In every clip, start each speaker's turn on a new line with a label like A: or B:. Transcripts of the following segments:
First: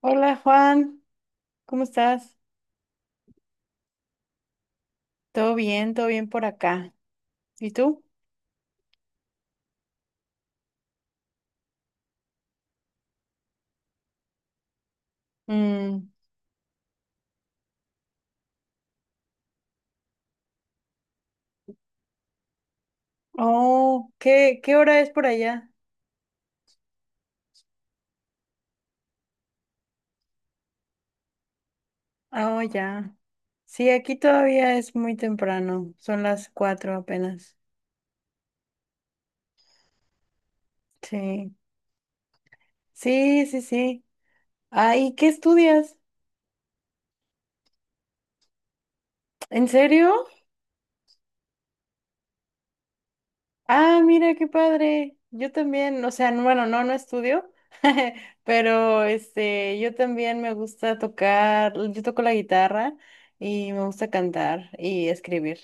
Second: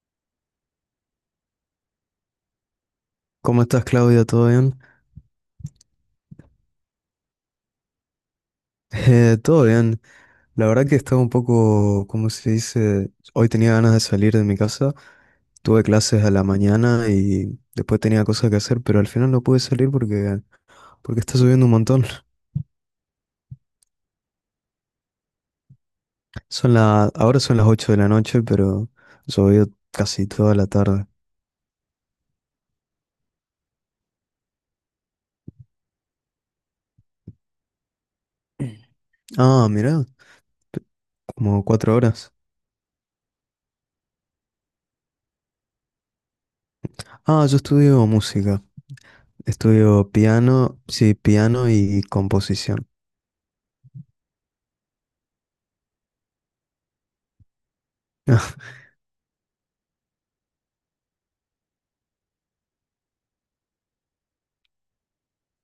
A: Hola Juan, ¿cómo estás?
B: ¿Cómo estás, Claudia? ¿Todo bien?
A: Todo bien por acá. ¿Y tú?
B: Todo bien. La verdad que estaba un poco, ¿cómo se dice? Hoy tenía ganas de salir de mi casa. Tuve
A: Mm,
B: clases a la mañana y después tenía cosas que hacer, pero al final no pude salir porque está lloviendo un montón.
A: Oh, ¿qué hora es por allá?
B: Ahora son las 8 de la noche, pero llovió casi toda la tarde.
A: Ah, Oh, ya. Sí, aquí todavía es muy temprano, son las 4 apenas.
B: Ah, mirá,
A: Sí,
B: como 4 horas.
A: sí, sí, sí. Ah, ¿y qué estudias?
B: Ah, yo estudio música.
A: ¿En
B: Estudio
A: serio?
B: piano, sí, piano y composición.
A: Ah, mira, qué padre. Yo también, o sea, bueno, no, no estudio, pero este, yo también me gusta tocar, yo toco la guitarra y me gusta cantar y escribir.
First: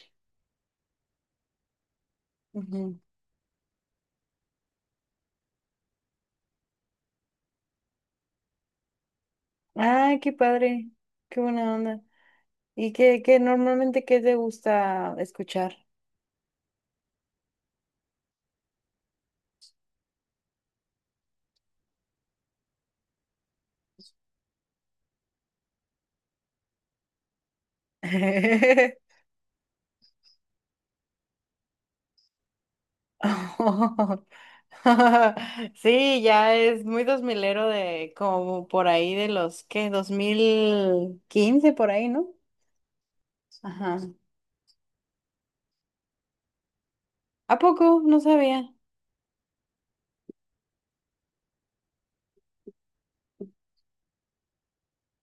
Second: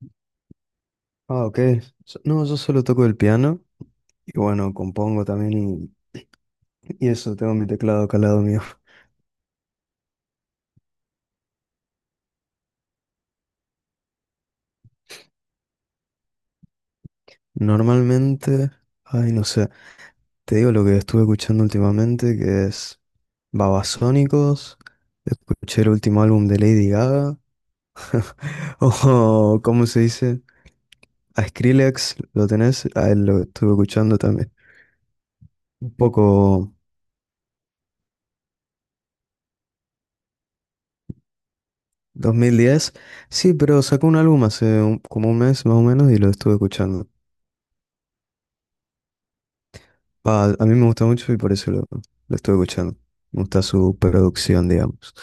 B: Ah, ok. No, yo solo
A: Ujú.
B: toco el piano. Y bueno, compongo también y eso, tengo mi teclado acá al lado mío.
A: Ah, qué padre, qué buena onda. ¿Y qué normalmente qué te gusta escuchar?
B: Normalmente, ay, no sé, te digo lo que estuve escuchando últimamente, que es Babasónicos. Escuché el último álbum de Lady Gaga. O ¿cómo se dice? A Skrillex, ¿lo tenés? A él lo estuve escuchando
A: Oh.
B: también. Un
A: Sí, ya
B: poco
A: es muy dos milero de como por ahí de los que 2015 por ahí, ¿no?
B: 2010, sí, pero
A: Ajá.
B: sacó un álbum hace como un mes más o menos y lo estuve escuchando.
A: ¿A poco? No sabía.
B: Ah, a mí me gusta mucho y por eso lo estoy escuchando. Me gusta su producción, digamos.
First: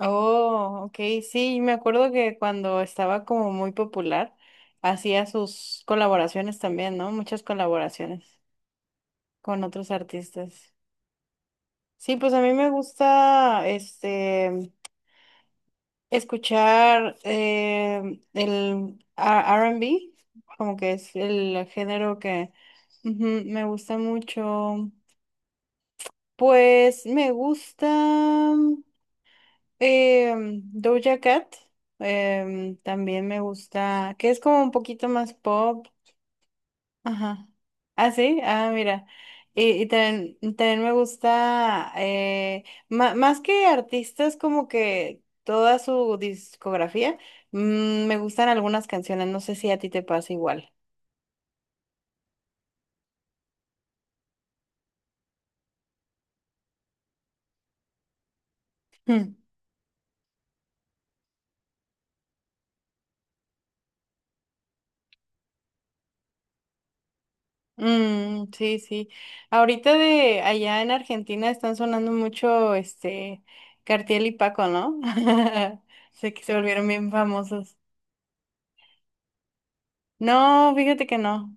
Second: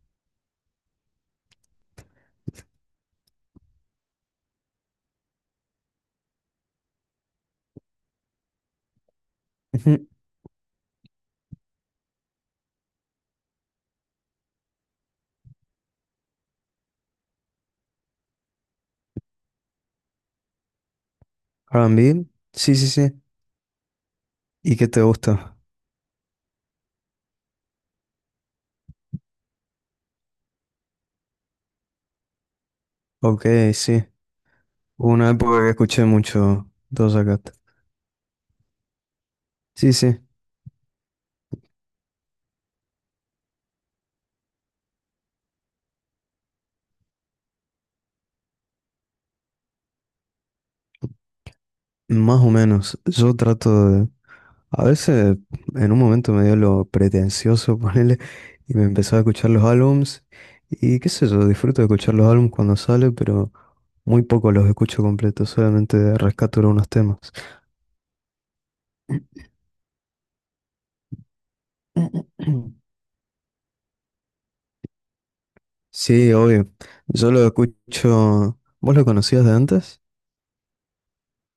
A: Oh, ok, sí, me acuerdo que cuando estaba como muy popular, hacía sus colaboraciones también, ¿no? Muchas colaboraciones con otros
B: Ujú.
A: artistas. Sí, pues a mí me gusta este escuchar el R&B como que es el género
B: R&B,
A: que
B: sí, sí, sí.
A: ujú, me gusta
B: ¿Y qué
A: mucho.
B: te gusta?
A: Pues me gusta. Eh, Doja Cat, también me
B: Ok, sí.
A: gusta, que es como un poquito
B: Hubo una
A: más
B: época que
A: pop.
B: escuché mucho Doja
A: Ajá.
B: Cat.
A: Ah, sí, ah, mira. Y
B: Sí, sí,
A: también, también me gusta, más que artistas, como que toda su discografía, me gustan algunas canciones, no sé si a ti te pasa igual.
B: más o menos. Yo trato de, a veces en un momento me dio lo pretencioso, ponerle y me empezó a escuchar los álbums. Y qué sé yo, disfruto de escuchar los álbums cuando sale, pero muy poco los escucho completos, solamente rescato algunos temas.
A: Mm, sí, sí. Ahorita de allá en Argentina están sonando mucho este Cartiel y Paco, ¿no?
B: Sí,
A: Sé que se
B: obvio.
A: volvieron bien
B: Yo lo
A: famosos.
B: escucho. ¿Vos lo conocías de antes?
A: No, fíjate que no.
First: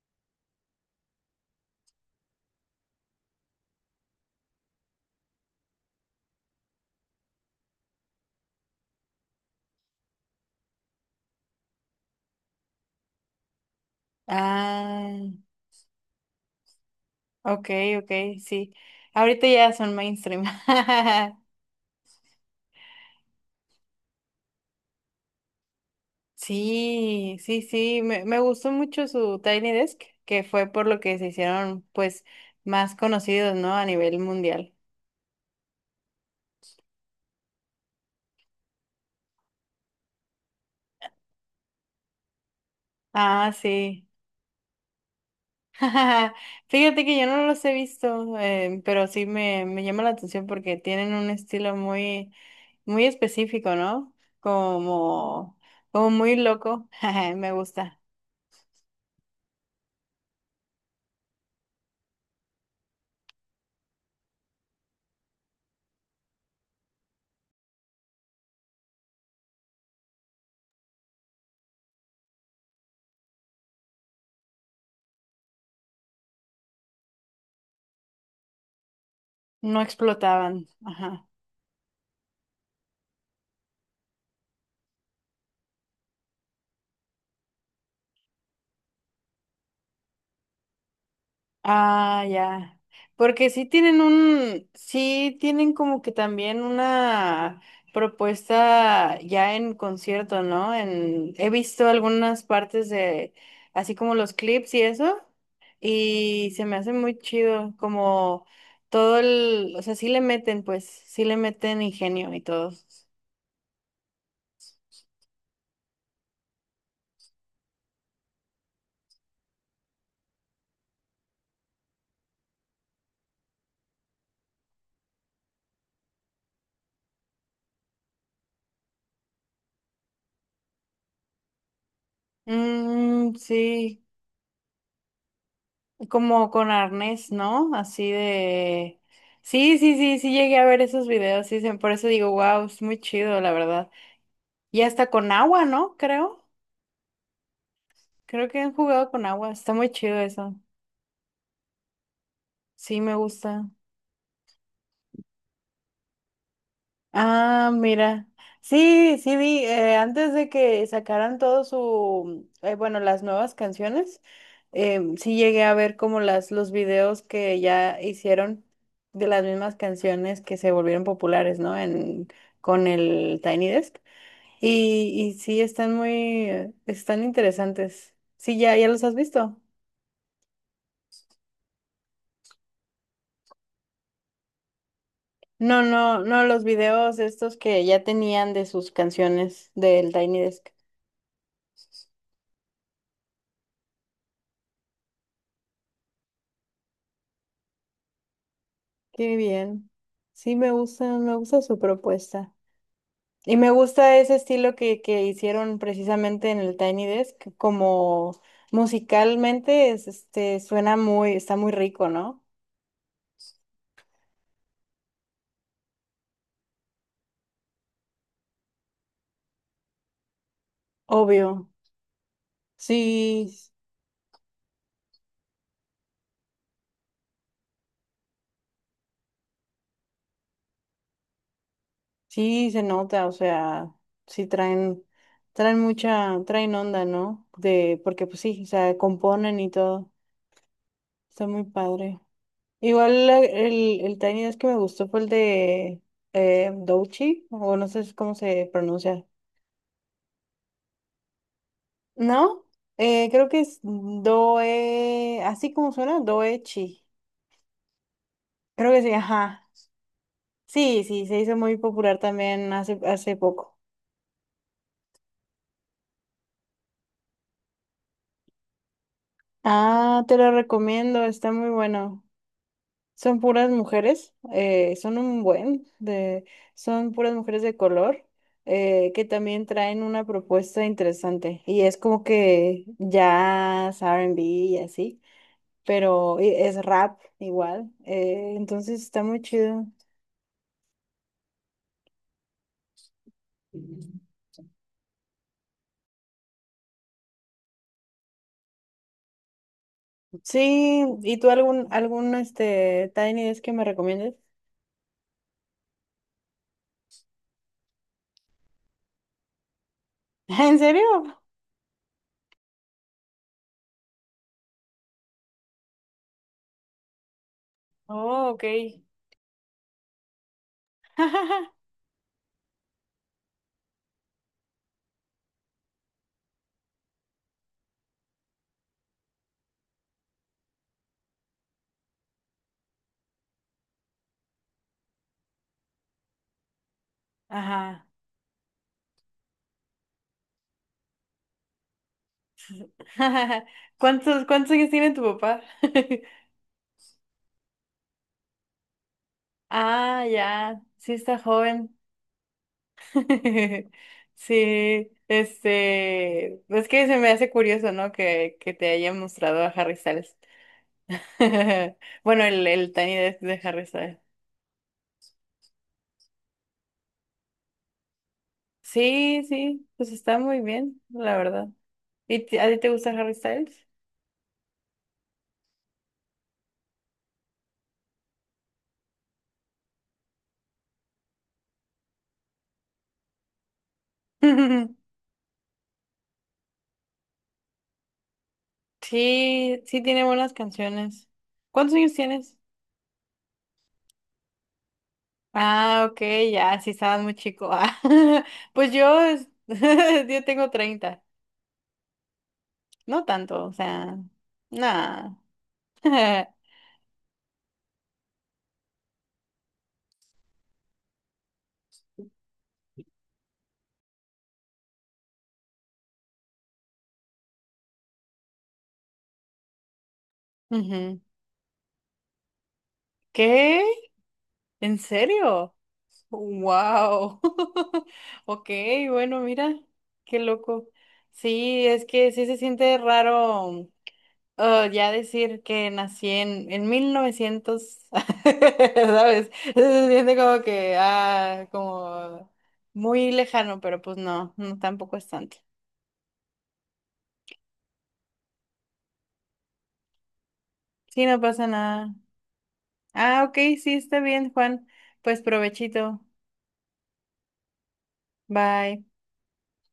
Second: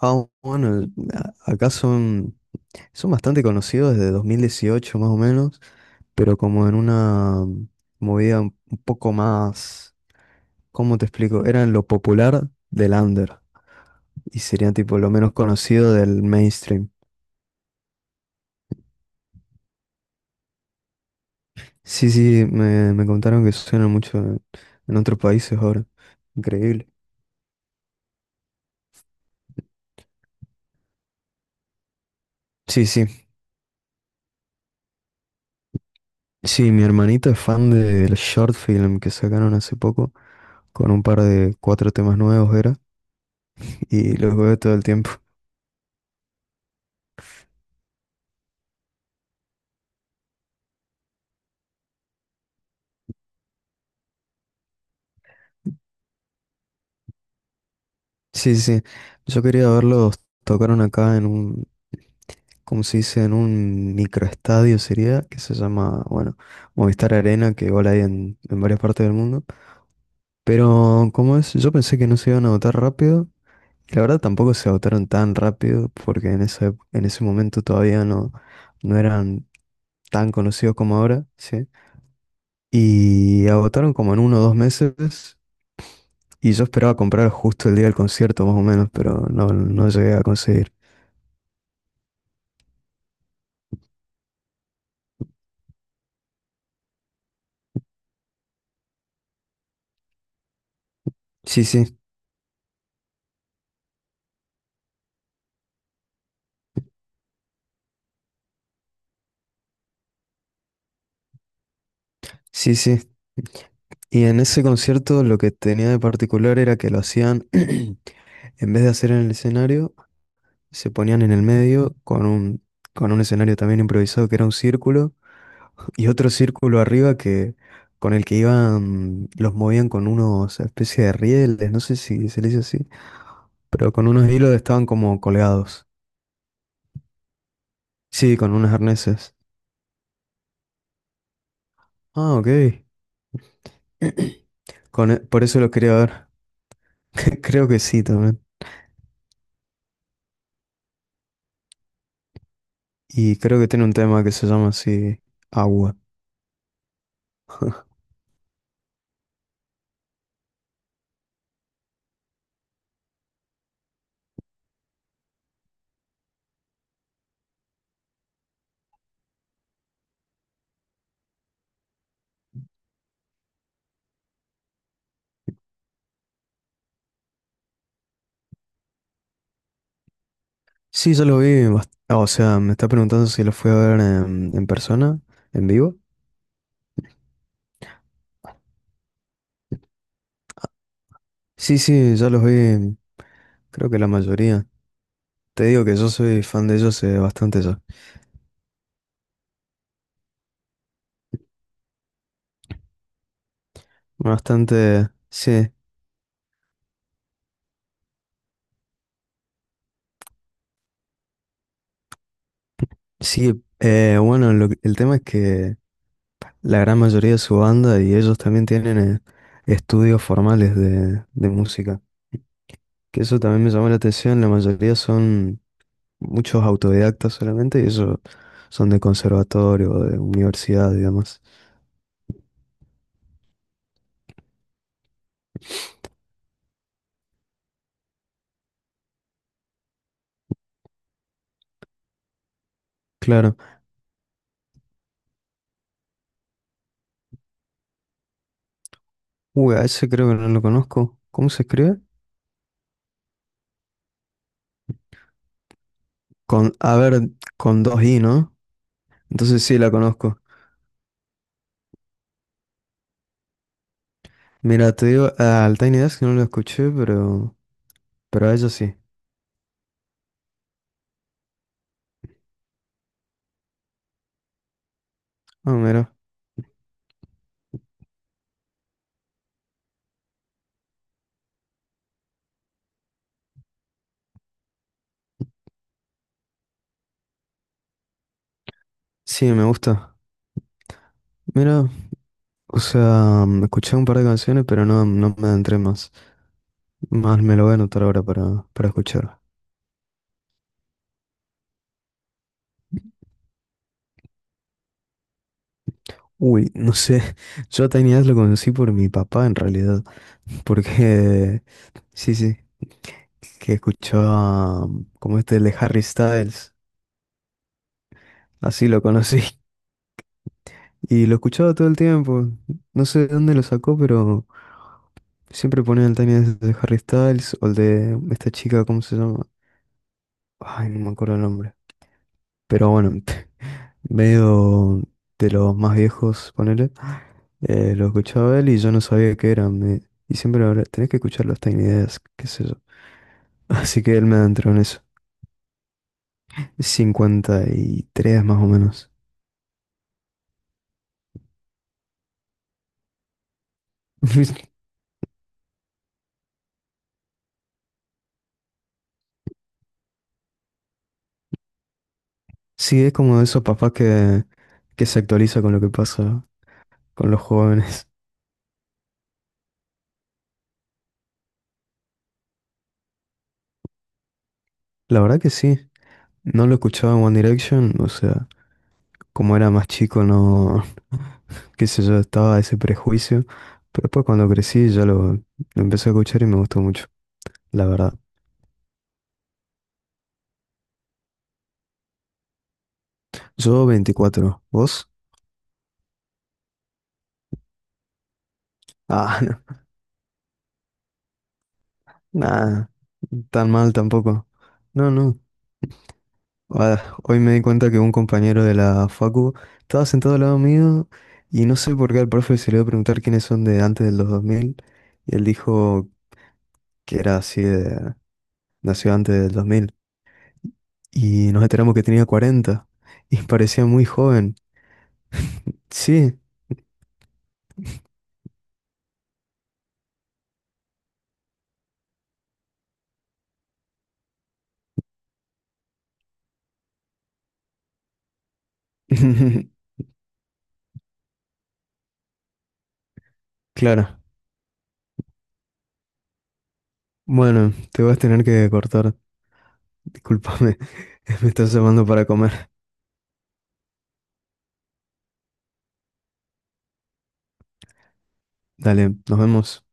B: Ah, bueno, acá son bastante conocidos desde 2018 más o menos, pero como en una movida un poco más. ¿Cómo te explico? Eran lo popular del under y serían tipo lo
A: Ah,
B: menos conocido del mainstream.
A: ok, ok, sí. Ahorita ya son mainstream.
B: Sí, sí, me contaron que suenan mucho en otros países ahora. Increíble.
A: Sí, sí, sí. Me gustó mucho su Tiny Desk, que fue por lo que se hicieron, pues,
B: Sí,
A: más
B: sí.
A: conocidos, ¿no? A nivel mundial.
B: Sí, mi hermanito es fan del short film que sacaron hace poco con un par de cuatro temas nuevos era
A: Ah, sí.
B: y los veo todo el tiempo.
A: Fíjate que yo no los he visto, pero sí me llama la atención porque tienen un estilo muy, muy específico, ¿no? Como, como muy loco. Me gusta.
B: Sí, sí. Sí. Yo quería verlos, tocaron acá en un, como se dice, en un microestadio sería, que se llama, bueno, Movistar Arena, que igual hay en varias partes del mundo. Pero, ¿cómo es? Yo pensé que no se iban a votar rápido. Y la verdad tampoco se votaron tan rápido, porque en ese momento todavía no eran
A: No
B: tan
A: explotaban.
B: conocidos como ahora,
A: Ajá.
B: ¿sí? Y agotaron como en 1 o 2 meses. Y yo esperaba comprar justo el día del concierto, más o menos, pero no llegué a conseguir.
A: Ah, ya. Porque sí tienen como que también una propuesta ya en concierto, ¿no? He
B: Sí,
A: visto
B: sí,
A: algunas partes de, así como los clips y eso. Y se me hace muy chido, como todo el, o sea, sí le meten, pues, sí le meten ingenio y todo.
B: sí, sí. Y en ese concierto lo que tenía de particular era que lo hacían, en vez de hacer en el escenario, se ponían en el medio con un escenario también improvisado que era un círculo y otro círculo arriba que con el que iban, los movían con unos especie de rieles, no sé si se le dice así,
A: Mm,
B: pero
A: sí,
B: con unos hilos estaban como colgados.
A: como con arnés, ¿no? Así
B: Sí, con unos
A: de.
B: arneses.
A: Sí, sí, sí, sí llegué a ver esos videos, sí, por eso digo,
B: Ah, ok.
A: wow, es muy chido, la verdad. Y hasta
B: Con,
A: con
B: por eso
A: agua,
B: los quería
A: ¿no?
B: ver.
A: Creo,
B: Creo que sí también.
A: creo que han jugado con agua, está muy chido eso. Sí, me
B: Y creo que
A: gusta.
B: tiene un tema que se llama así, Agua.
A: Ah, mira. Sí, sí vi, antes de que sacaran todo su, bueno, las nuevas canciones, sí llegué a ver como los videos que ya hicieron de las mismas canciones que se volvieron populares, ¿no? Con el Tiny Desk. Y sí, están están interesantes. Sí, ya los has visto.
B: Sí, yo lo vi. O sea, me está preguntando si lo fui a ver en persona, en
A: No,
B: vivo.
A: no, no, los videos estos que ya tenían de sus canciones del Tiny Desk.
B: Sí, sí, ya los vi, creo que la mayoría. Te digo que yo soy fan de ellos bastante ya.
A: Qué bien. Sí, me gusta su propuesta. Y me gusta ese estilo que,
B: Bastante,
A: que
B: sí.
A: hicieron precisamente en el Tiny Desk, como musicalmente es, este, suena muy, está muy rico, ¿no?
B: Sí, bueno, el tema es que la gran mayoría de su banda y ellos también tienen estudios formales de
A: Obvio.
B: música. Que eso
A: Sí,
B: también me llamó la atención, la mayoría son muchos autodidactas solamente y ellos son de conservatorio, de universidad y demás.
A: sí se nota, o sea, sí traen traen onda, ¿no? Porque pues sí, o sea, componen y todo. Está muy padre. Igual
B: Claro.
A: el Tiny Desk que me gustó fue el de Douchi, o no sé cómo se pronuncia.
B: Uy, a ese creo que no lo conozco. ¿Cómo se escribe?
A: ¿No? Creo que es Doe, así como suena,
B: Con, a
A: Doechi.
B: ver, con dos i, ¿no?
A: Creo que sí,
B: Entonces
A: ajá.
B: sí la conozco.
A: Sí, sí, se hizo muy popular también hace poco.
B: Mira, te digo, al Tiny Desk no lo escuché, pero a ella sí.
A: Ah, te lo recomiendo, está muy bueno. Son puras mujeres,
B: Ah, mira.
A: son puras mujeres de color, que también traen una propuesta interesante. Y es como que jazz, R&B y así, pero y es rap igual. Entonces está muy
B: Sí, me
A: chido.
B: gusta. Mira, o sea, escuché un par de canciones, pero no me adentré más. Más me lo voy a anotar ahora para escuchar.
A: Sí, ¿y tú algún este Tiny Desk que me recomiendes?
B: Uy, no sé. Yo a Tiny Desk lo conocí por mi papá, en realidad.
A: ¿En serio?
B: Porque, sí, sí, que escuchaba como este de Harry Styles.
A: Oh, ok.
B: Así lo conocí. Y lo escuchaba todo el tiempo. No sé de dónde lo sacó, pero siempre ponía el tema de Harry Styles o el de esta chica, ¿cómo se llama? Ay, no me acuerdo el nombre. Pero bueno, medio de los más viejos, ponele.
A: Ajá.
B: Lo escuchaba él y yo no sabía qué era. Y siempre lo hablaba, tenés que escuchar los Tiny Desk, qué sé yo. Así que él me
A: ¿Cuántos
B: adentró en
A: años
B: eso.
A: tiene tu papá?
B: 53 más o menos.
A: Ah, ya, sí está joven. Sí, este, es que se me hace curioso, ¿no? Que te hayan mostrado a Harry Styles. Bueno, el, el,
B: Sí, es
A: Tiny
B: como
A: Desk
B: de
A: de
B: esos
A: Harry
B: papás
A: Styles.
B: que se actualiza con lo que pasa con los jóvenes.
A: Sí, sí, pues está muy bien, la verdad. ¿Y a ti te gusta Harry Styles?
B: La verdad que sí, no lo escuchaba en One Direction, o sea, como era más chico, no, qué sé yo, estaba ese prejuicio, pero después cuando crecí ya lo empecé a escuchar y me gustó mucho, la verdad.
A: Sí, sí tiene buenas canciones. ¿Cuántos años tienes?
B: Yo 24, ¿vos?
A: Ah, ok, ya, sí estabas muy chico. Ah, pues
B: Ah, no,
A: yo tengo 30.
B: nada,
A: No tanto,
B: tan
A: o
B: mal
A: sea,
B: tampoco. No,
A: nada.
B: no. Ah, hoy me di cuenta que un compañero de la facu estaba sentado al lado mío y no sé por qué al profe se le iba a preguntar quiénes son de antes del 2000 y él dijo que era así de, nació antes del 2000
A: Ujú.
B: y nos enteramos que tenía 40 y
A: ¿Qué?
B: parecía muy joven.
A: ¿En serio?
B: Sí,
A: Wow. Ok, bueno, mira, qué loco. Sí, es que sí se siente raro ya decir que nací en 1900 ¿sabes? Se siente como que, como muy lejano, pero pues
B: claro.
A: no, no, tampoco es tanto.
B: Bueno, te vas a tener que cortar. Discúlpame,
A: Sí, no
B: me
A: pasa
B: estás llamando
A: nada.
B: para comer.
A: Ah, ok, sí, está bien, Juan. Pues provechito. Bye.
B: Dale, nos vemos.